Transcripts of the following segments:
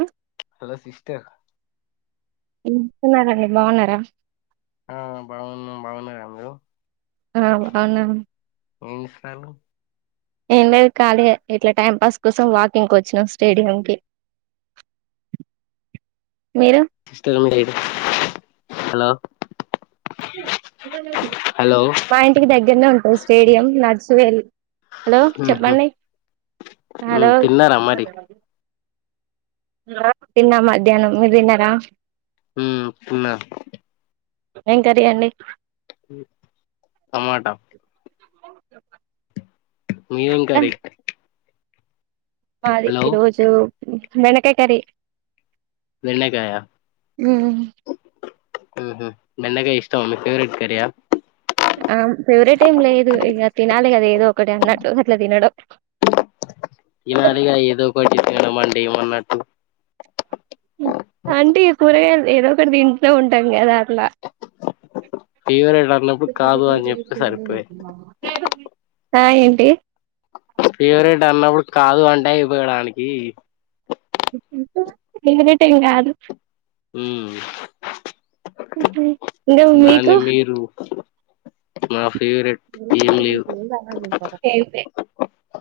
ఆహ్. Hello sister. ఎట్లున్నారండి బాగున్నారా. ఆహ్ బడింది పడలేదా మీకు. ఆహ్ అవునా. ఏం చేస్తున్నారు ఏం లేదు ఖాళీయే ఇట్లా టైం పాస్ కోసం వాకింగ్కి వచ్చినాం స్టేడియం కి. ఆహ్. [unintelligible] లేదు హలో. అ [unintelligible] హలో మా ఇంటికి దగ్గరనే ఉంటుంది స్టేడియం నర్చవ వె హలో ఉహు, చెప్పండి ఉమ్, హలో తిన్నారా మరి తిన్నా మధ్యాహ్నం మీరు తిన్నారా హ పునా ఏం కరండి టమాటా మీ ఏం కే ఆ! మాది ఈ రోజు వెనకాయ కర్రీ బెండకాయ హ్మ్. బెండకాయ మీకు ఇష్టమా ఫేవరెట్ కర్రీ ఆ ఆ ఫివరెట్ ఏం లేదు ఇక తినాలి కదా ఏదో ఒకటి అన్నట్టు అట్లా తినడం ఇనాదిగా ఎద కొటి తడుమండి మన్న అంటే కూరగాయ ఏదో ఒకటి తింటతూ ఉంటాం కదా అట్లా ఫేవరెట్ అన్నప్పుడు ర కాదు అని చెప్తే మన సరిపోయే ఆ ఏంటి ఫేవరెట్ అన్నప్పుడు కాదు అంటే ఇపోయడానికి ఫేవరెట్ ఇం అదు హ ఇంకా మీకు దాన్ని మీరు మా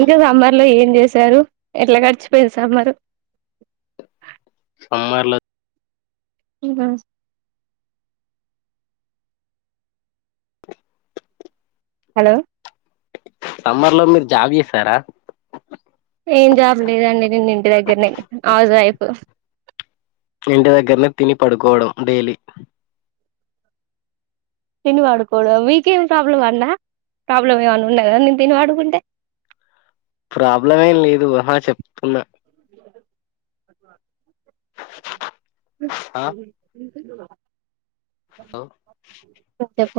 ఇంకా సంబ లో ఏం చేశారు ఎట్లా గడిచిపో సా మరు సోమవార్లో ఇక హలో సమ్మర్ లో మీరు జాబ్ చేస్తారా ఏం జాబ్ లేదండి నేను ఇంటి దగ్గరనే హౌస్ వైఫ్ ఇంటి దగ్గరనే తిని పడుకోవడం డైలీ తిని వాడుకోడ వీకేం ప్రాబ్లం అన్న ప్రాబ్లమ్ ఏమైన్నా ఉన్నాయి కదా నేను తినివాడుకుంటే [inaudible] ప్రాబ్లం ఏం లేదుహా చెప్తున్నా ఆ [unintelligible] హలో స చెప్ప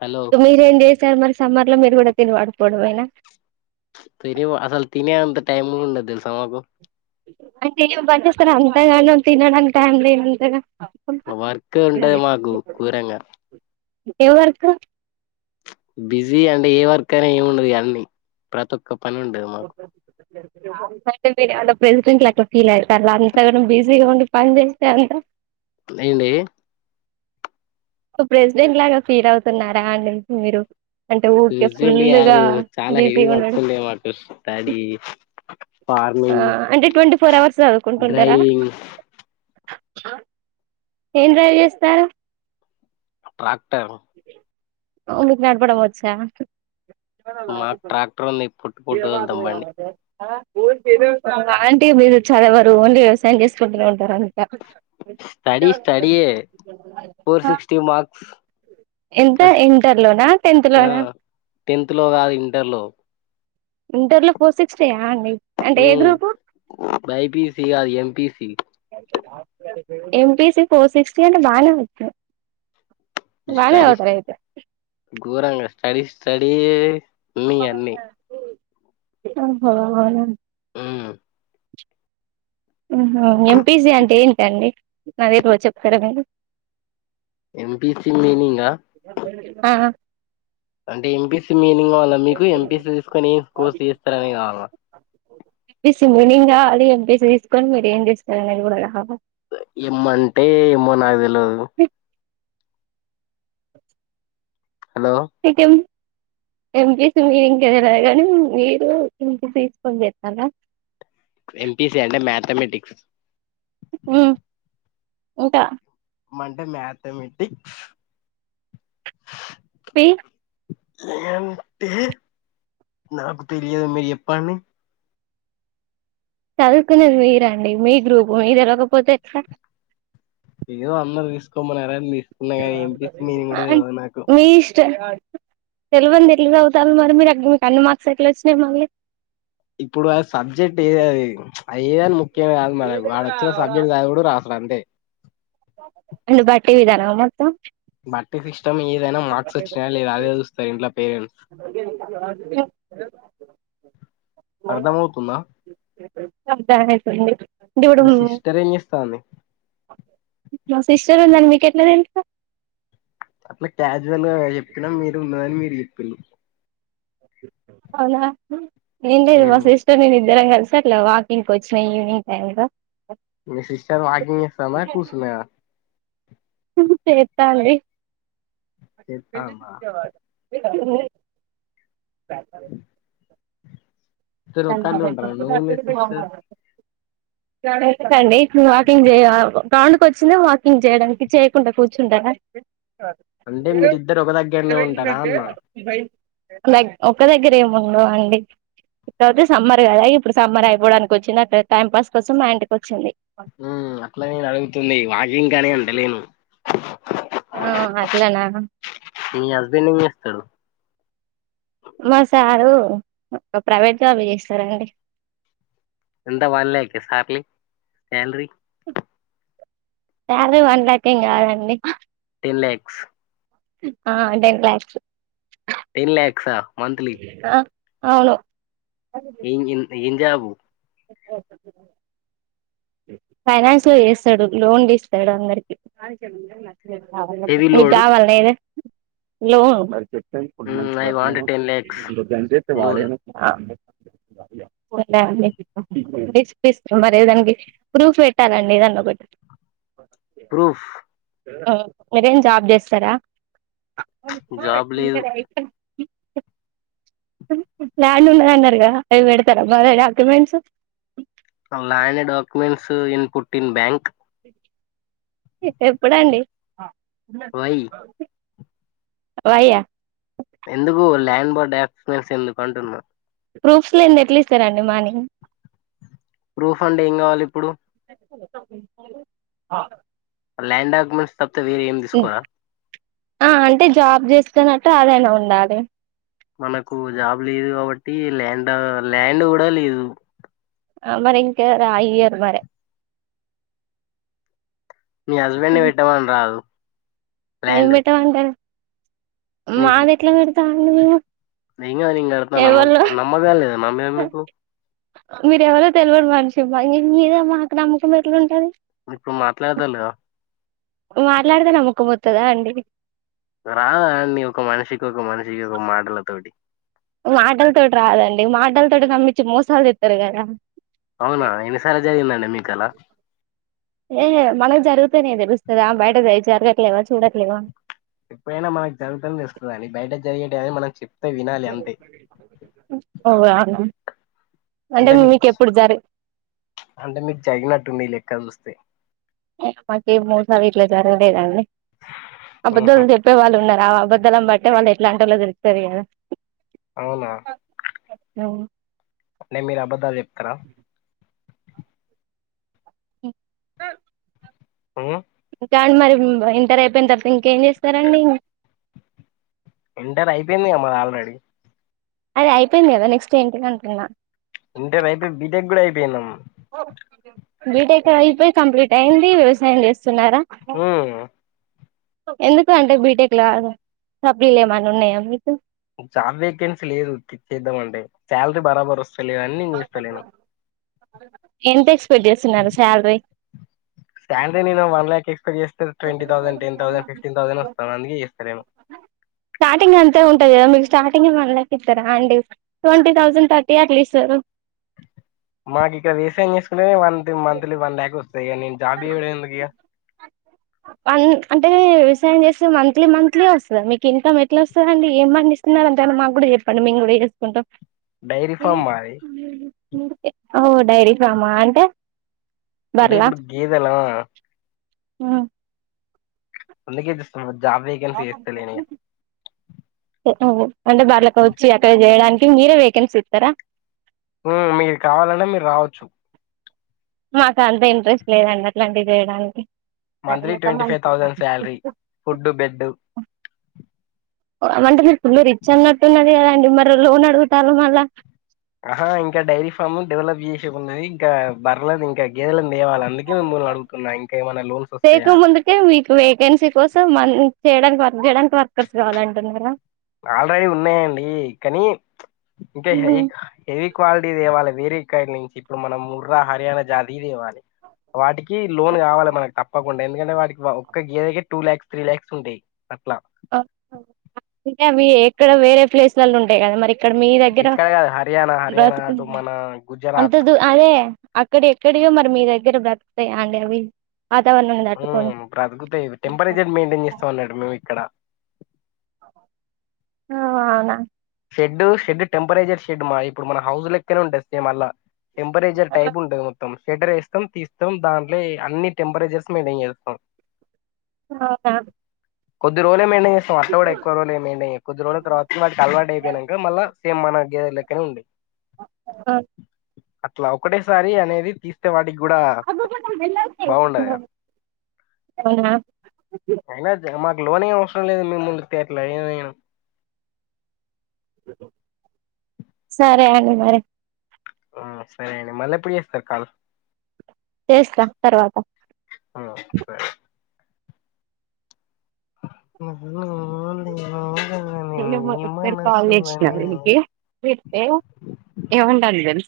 హలో మీరేం చేసారు మరి సమ్మర్ లో మీరు కూడా తిినవాకపోవడం అనా తని అసలు తని అంత టైమ్ ఉండ తెలు స మాకు అంటే ఏమి పనిేస్తారు అంతగా నువు తినడానికి టైం లేమంతగా వర్క్ ఉండ మాకు కూరంగా ఎవర్కు బిజీ అంటే ఏ వర్క్ అయినా ఏమిండదు అన్నీ ప్రతి ఒక్క పని ఉండది మాకు అంటే మీరు అ ప్రెసిడెంట్లు అక్కడ ఫీల్ అవుతారు అంత బిజీగా ఉండి పని చేస్తే అంత ఏ లే ప్రెసిడెంట్ లాగా ఫీల్ అవుతున్నారా అండి మీరు అంటే ఊరికే ప్రిసిడెంట్ ఫుల్గా కాదు చాలా హెవీ బిజీగా వర్క్స్ ఉండడం ఉంది మాట స్డ అంటే ట్వంటీ ఫోర్ అవర్స్ చదువుకుంటుంటారా డ్రైవింగ్ ఏం డ్రైవ్ చేస్తారు ట్రాక్టర్ ఓ నీకు నపడం వచ్చా మాకు ట్రాక్టర్ ఉంది పొట్టు పొట్టు వెళ్తాం బండి ఏవత్ర అంటే మీరు చదవరు ఓన్లీ వ్యవసాయం చేసుకుంటూనే ఉంటారంట స్టడీ స్టడి యే ఫోర్ సిక్స్టీ మార్క్స్ ఎంత ఫస్ట్ ఇంటర్ లోనా టెన్త్ ఆ లోనా టెన్త్ లో కాదు ఇంటర్ లో ఇంటర్ లో ఫోర్ సిక్స్టీయా అండి అంటే ఏ ఉమ్ గ్రూపు బైపీసీ కాదు ఎంపీసీ ఎంపీసి ఫోర్ సిక్స్టీ అంటే బానే వ స్టడీస్ గోరంగా స్టడీ స్టడీయే ఓహో అవునా ఉమ్ ఎంపీసి అంటే ఏంటండి నాక్ తెల్వదు చెప్తారా మీరు ఎంపిసి మీనింగ్ ఆ అంటే ఎంపీసి మీనింగ్ కావాలా మీకు ఎంపీసి తీసుకొని ఏం కోర్స్ చేస్తారనే కావాలా ఎంపీసి మీనింగ్ గావాలి ఎంపీసీ తీసుకొని మీరు ఏం చేస్తారనేది కూడా కావాలి ఏమ్ అంటే ఏమ్మో నాకి తెల్వదు హలో ఇకం ఎంపీసి మీనింగ్ తెలిలేగాని మీరు ఏం పి సి తీసుకొని చేస్తారా ఎంపీసి అంటే మ్యాథమెటిక్స్ ఉ ఇంకా ఏం అంటే మాథమెటిక్స్ పి ఏంటి నాకు తెలియదు మీరు చెప్పండి చదువుకున్నది మీరండి మీ గ్రూపు మీ తెరవకపోతే ఎట్ల ఏదో అందరు తీసుకోమన్నారు మీర్ అన్ మీష్ తెలివనిది ఎట్ల చదువుతాన్లు మరి మీరు మీకు అన్ని మార్క్స్ ఎట్లా వచ్చినాయి మళ్ళీ ఇప్పుడు అ సబ్జెక్ట్ ఏది అది అది ఏ అనుము ముఖ్యం కాదు మన వాళ వచ్చిన సబ్జెక్ట్ చదువుడు రాసుడు అంతే అంటే బట్టి విధానమా మొత్తం బట్టి సిస్టమ్ ఏదైనా మార్క్స్ వచ్చినాయా లేదా అదే చూస్తారు ఇంట్లో పేరెంట్స్ అర్ధమవుతుందా అర్థం అయితుంది దూడుం మీ సిస్టర్ ఏం చేస్తాంది మా సిస్టర్ మరి మీకెట్ల తెల్సు అట్లా క్యాజువల్ గా చెప్పినా మీరు ఉండదని మీరు చెప్పిళు అవునా నెన్ లే ఉమ్. రివర్స్ ఎష్న నేన్ ఇద్దరం కలిసి అట్లా వాకింగ్ వచ్చినాయి ఈవినింగ్ టైమ్లో మీ సిస్టర్ వాకింగ్ చేస్తాంద కుర్సుంద చెత్తాంది చేస్తాందా త ఇద్దరు బ ఒకాన్నే ఉంటారా నువ్వు మీ సిస్టర్ యెట్లండి వాకింగ్ చేయ గ్రౌండ్కి వచ్చిందే వాకింగ్ చేయడానికి చేయకుండా కూర్చుంటార అంటే మీరిద్దరు ఒక దగ్గరనే ఉంటారా అన్న లైక్ ఒక దగ్గరే ఏముండ అండి ఇకతే సమ్మర్ కదా ఇప్పుడు సమ్మర్ అయిపోవడానికి వచ్చింది టైం పాస్ కోసం మా ఇంటికి ఓచ్చింది హ్మ్ అట్ల నేన్ అడుగుతుంది వాకింగ్ అని అంటలేను హ్మ్ అట్లనా తడు మా సారు ప్రైవేట్ జాబ్ చేస్తారండి అంత వల్లే ఇస్తర salary salary salary one lakh ఏం కాదండి టెన్ ల్యాక్స్ ఆ టెన్ ల్యాక్స్ టెన్ ల్యాక్సా మంత్లీ అవును ఏ ఏం జాబు [unintelligible] ఫైనాన్స్ లో చేస్తాడు లోన్లుస్తడు అందరికి హెవీ లోడ్ ముగ్గవల్న లోనూ చెప్పేను కొన్ని మనిషి ఐ వాంట్ పెడతలేను టెన్ ల్యాక్స్ ఇంకా కొన్ చేపటికి లోన్ వాడేయను ఒకే అండి పిస్ పీస్ మరేదండి ప్రూఫ్ పెట్టాలండి ఏదన్న ఒకటి ప్రూఫ్ మీరేం జాబ్ జెస్తర జాబ్ లేదు ల్యాండ్ ఉన్నద అన్నారుగా అవి పెడతారా బాగా డాక్యుమెంట్స్ అ ల్యాండ్ డాక్యుమెంట్స్ ఇన్ పుట్టిన్ బ్యాంక్ ఎప్పుడండి వై వయ్య ఎందుకు ల్యాండ్ బార్డ్ డాక్యుమెంట్స్ ఎందుకు అంటున్నా ప్రూఫ్స్ లేంది ఎట్ల ఇస్తారండి మానీ ప్రూఫ్ అంటె ఏం కావాలి ఇప్పుడు ఆ ల్యాండ్ డాక్యుమెంట్స్ తప్తే వేరే ఏం తీసుకోరా ఆ అంటే జాబ్ చేస్తూన్నట్టు అదైన ఉండాలే మనకు జాబ్ లేదు కాబట్టి ల్యాండా ల్యాండ్ కూడ లేదు ఆ మరి ఇంకా రా ఇయ్యారు మరి మీ హస్బెండ్ ని పెట్టామని రాదు ఎం ల్యాండ్ పెట్టమంటరు మీకు మాది ఎట్ల పెడతామండి మేము ఏం గాదు నేను కడతాన్ అమౌంట్ ఎవలో నమ్మకా లేద నా మీద మీకు మీరెవరో తెలివరు మనిషిమ్మా మీద మాకు నమ్మకం ఎట్ల ఉంటది ఇప్పుడు మాట్లాడదల్లా మాట్లాడితే నమ్మకపోతదా అండి రాదా అని ఒక మనిషికి ఒక మనిషికి ఒక మాటల తోటి మాటలతోటి రాదండి మాటలతోటి నమ్మిచ్చి మోసాలు చెత్తరు కదా అవునా ఎన్నిసార్లు జరిగిందండి మీకు అలా ఏహే మన జరి జరుగుతనే తెలుస్తద ఆ బయట వెయ్యి జరగట్లేవా చూడట్లేదా ఎప్పుడైనా మనక్ జంతన్ నీస్తదండి బైట జరిగేటేయని మనం చెప్ ఉ ఓ రాను అంటే మీక్ అంటే మీక్ జగినట్టుంది ఈ మీ లెక్క చూస్తే ఉమ్ మాకేం మోసాలిట్ల జరగలేదండి ఉహు అబద్ధాలు చెప్పే వాళ్ ఉన్నార ఆ అబద్దాలమ్ బట్టే వాళ్ ఎట్లాంటోళ్ దేలుస్తది గదా ఔనా ఔవును నే మీర్ అబద్ధాలు జెప్ తర ఉహ్ క్యాండు మరిమ్ బ్ ఇంటర్ ఐపేన్ తర్తా ఇంకేం చేస్తారండి ఇంటర్ ఐపెందిగా మాద్ ఆల్ రేడీ అదే ఐపెంది గా నెక్స్ట్ ఏంటి దంటున్నా ఇంట రైపై బీటెక్ గూడా ఐపేయ్ నాం హబ్ బీటెక్ ఐపై కంప్లీట్ ఐది వ్యవసాయం జెస్ సున్నారా ఉమ్ ఎందుకంటే బీటెక్ ల సప్లిల్ ఏమన్న ఉన్నయ మీకు జాబ్ వేకెన్సీ లేదు చేద్దాంమంటే సాల్ రీ బరాబర్ ఓస్ ఎంతేస్పేక్స్ జేస్తున్నారు సాల్ రీ సాల్ రి నేను వన్ ల్యాకే కోయేస్ జేస్తవ్ twenty thousand ten thousand fifteen thousand ను నొస్తన్ అందుకే జెస్తలేను స్టాట్టింగ్ అంతే ఉంటంది కదా మీక్ స్టాట్టింగ్ వన్ ల్యాక్ ఇస్తారాండి ట్వంటీ థౌసెండ్ థర్టీ అట్ల ఇస్తరు మాక్ ఇక్కడ వేసాయమ్ చేసుకునేదే మంతి మంత్లీ వన్ ల్యాక్ ఓస్ తెగ నేన్ జాబ్ జేయుడు ఎందుకిగా అన్ అంటే వేవ్ సాయం జేస్తే మంత్లీ మంత్లీ వస్తది మీక్ ఇంకామ్ ఎట్లోస్తదండి ఏం పండిస్ న్నార్ కాలంటే మాగూడా చెప్పండి మేమ్ గూడా ఏసుకుంటమ్ డైరి ఫామ్ మాది ఇందుకే ఓ డైరీ ఫామ్ ఆ అంటే అంటే ఇపుడు గేదె లా ఉమ్ అందుకేదేస్సన్ జాబ్ వేకన్సి ఎస్తాలెన్ ఇగ ఏ ఓ అంటే బర్లేకోవొచ్చి అక్కడ జేయడానికి మీరే వేకెన్సీ ఇత్తరా ఉమ్ మీ కావాలంటే మీర్ రావ్వొచ్చు మాక్ అంత ఇంట్రెస్ట్ లేదండి అట్లాంటి జేయ్ డానికి సర్ మంత్లీ లేతే ట్వంటీ ఫైవ్ మంచి హ్ థౌసండ్ శాలరీ ఫుడ్ బెడ్ హ్ ఓ వంటే మీర్ మీర్ రిచ్ అన్నట్టున్నది కదండి మరి లోన్ అడుగూతాలు మళ్ళా ఆహా ఇంకా డైరీ ఫామ్ డెవలప్ జేసే ఉన్నది ఇంకా బర్లని ఇంకేగ్ గేదెలన్ దేవాల అందుకే మిమ్మల్ అడుగూతున్నా ఇంకా ఏమైనా లోన్స్ ఓస్తయా అని తూ వేకెన్సీ కోసం మన్ చేయ్ డానికి వర్గ్ జేయ్ డానికి వర్కర్స్ గావాలంటున్నారా ఆల్రెడీ ఉన్నాయండి కానీ ప్చ్ ఇంకా హెక్ హెవీ క్వాలిటీదేవాలా వేరే కైడ్ నుంచి ఇప్పుడు మనం ముర్రా హర్యానా జాతిదేవాలి వాటికి లోన్ గావాలే మనకి తప్పకుండా ఎందుకంటే వాటికి వావ్ ఒక గేదెకే టూ ల్యాక్స్ త్రి ల్యాక్స్ ఉంటాయ్ అట్లా ఆ హ విటవి ఎక్కడ వేరే ప్లేస్లలో ఉంటాయ్ కదా మరి ఇక్కడ మీ దగ్గర ఇక్కడ కాదు హర్యానా హర్యానా బ్రతుకు అటు మన అంత గుజరాత్ దూ అదే అక్కడేక్కడియ మరి మీ దగ్గర బ్రతుకుతయ అందరివి బ్రతుకుతాయి టెంపరేచర్ మెయింటైన్ చేస్తామంనట్టు మేము ఇక్కడ ఆవ్నా షెడ్ షెడ్ టెంపరేచర్ షెడ్ మా ఇప్పుడు మన హౌజ్ లక్కనే ఉంటుంది సేమ్ అలా టెంపరేజర్ టైప్ ఉంటది మొత్తం షెడర్ వేస్తాం తీస్తాం దాంట్లో అన్ని టెంపరేచర్స్ మెయింటైన్ చేస్తాం నో మ్యామ్ కొద్ది రోజులే మెయింటేన్ చేస్తం అట్ల కూడా ఎక్కువ రోజులు ఎం ఎం ఎయ్యం కొద్ది రోజుల తర్వాత వాటికి అలవాటు అయ్ మళ్ళా సేమ్ మన గేధలెక్కనే ఉండే ఆ అట్లా ఒకటేసారి అనేది తీస్తే వాటి అబ్బబ్బ వెళ్ళాలి తి అవునా లోనేం అవసరం లేదు మి ముందు తర్లే ఐనం సరే అండి మరి సరే అండి మళ్ళ ఎప్పుడు చేస్తరు కాల్ చేస్తా తర్వాత ఆ, సరే న నేను ఒకసారి కాల్ చేసిన వీడికి చేస్తే ఏం అంటుండు తెల్సా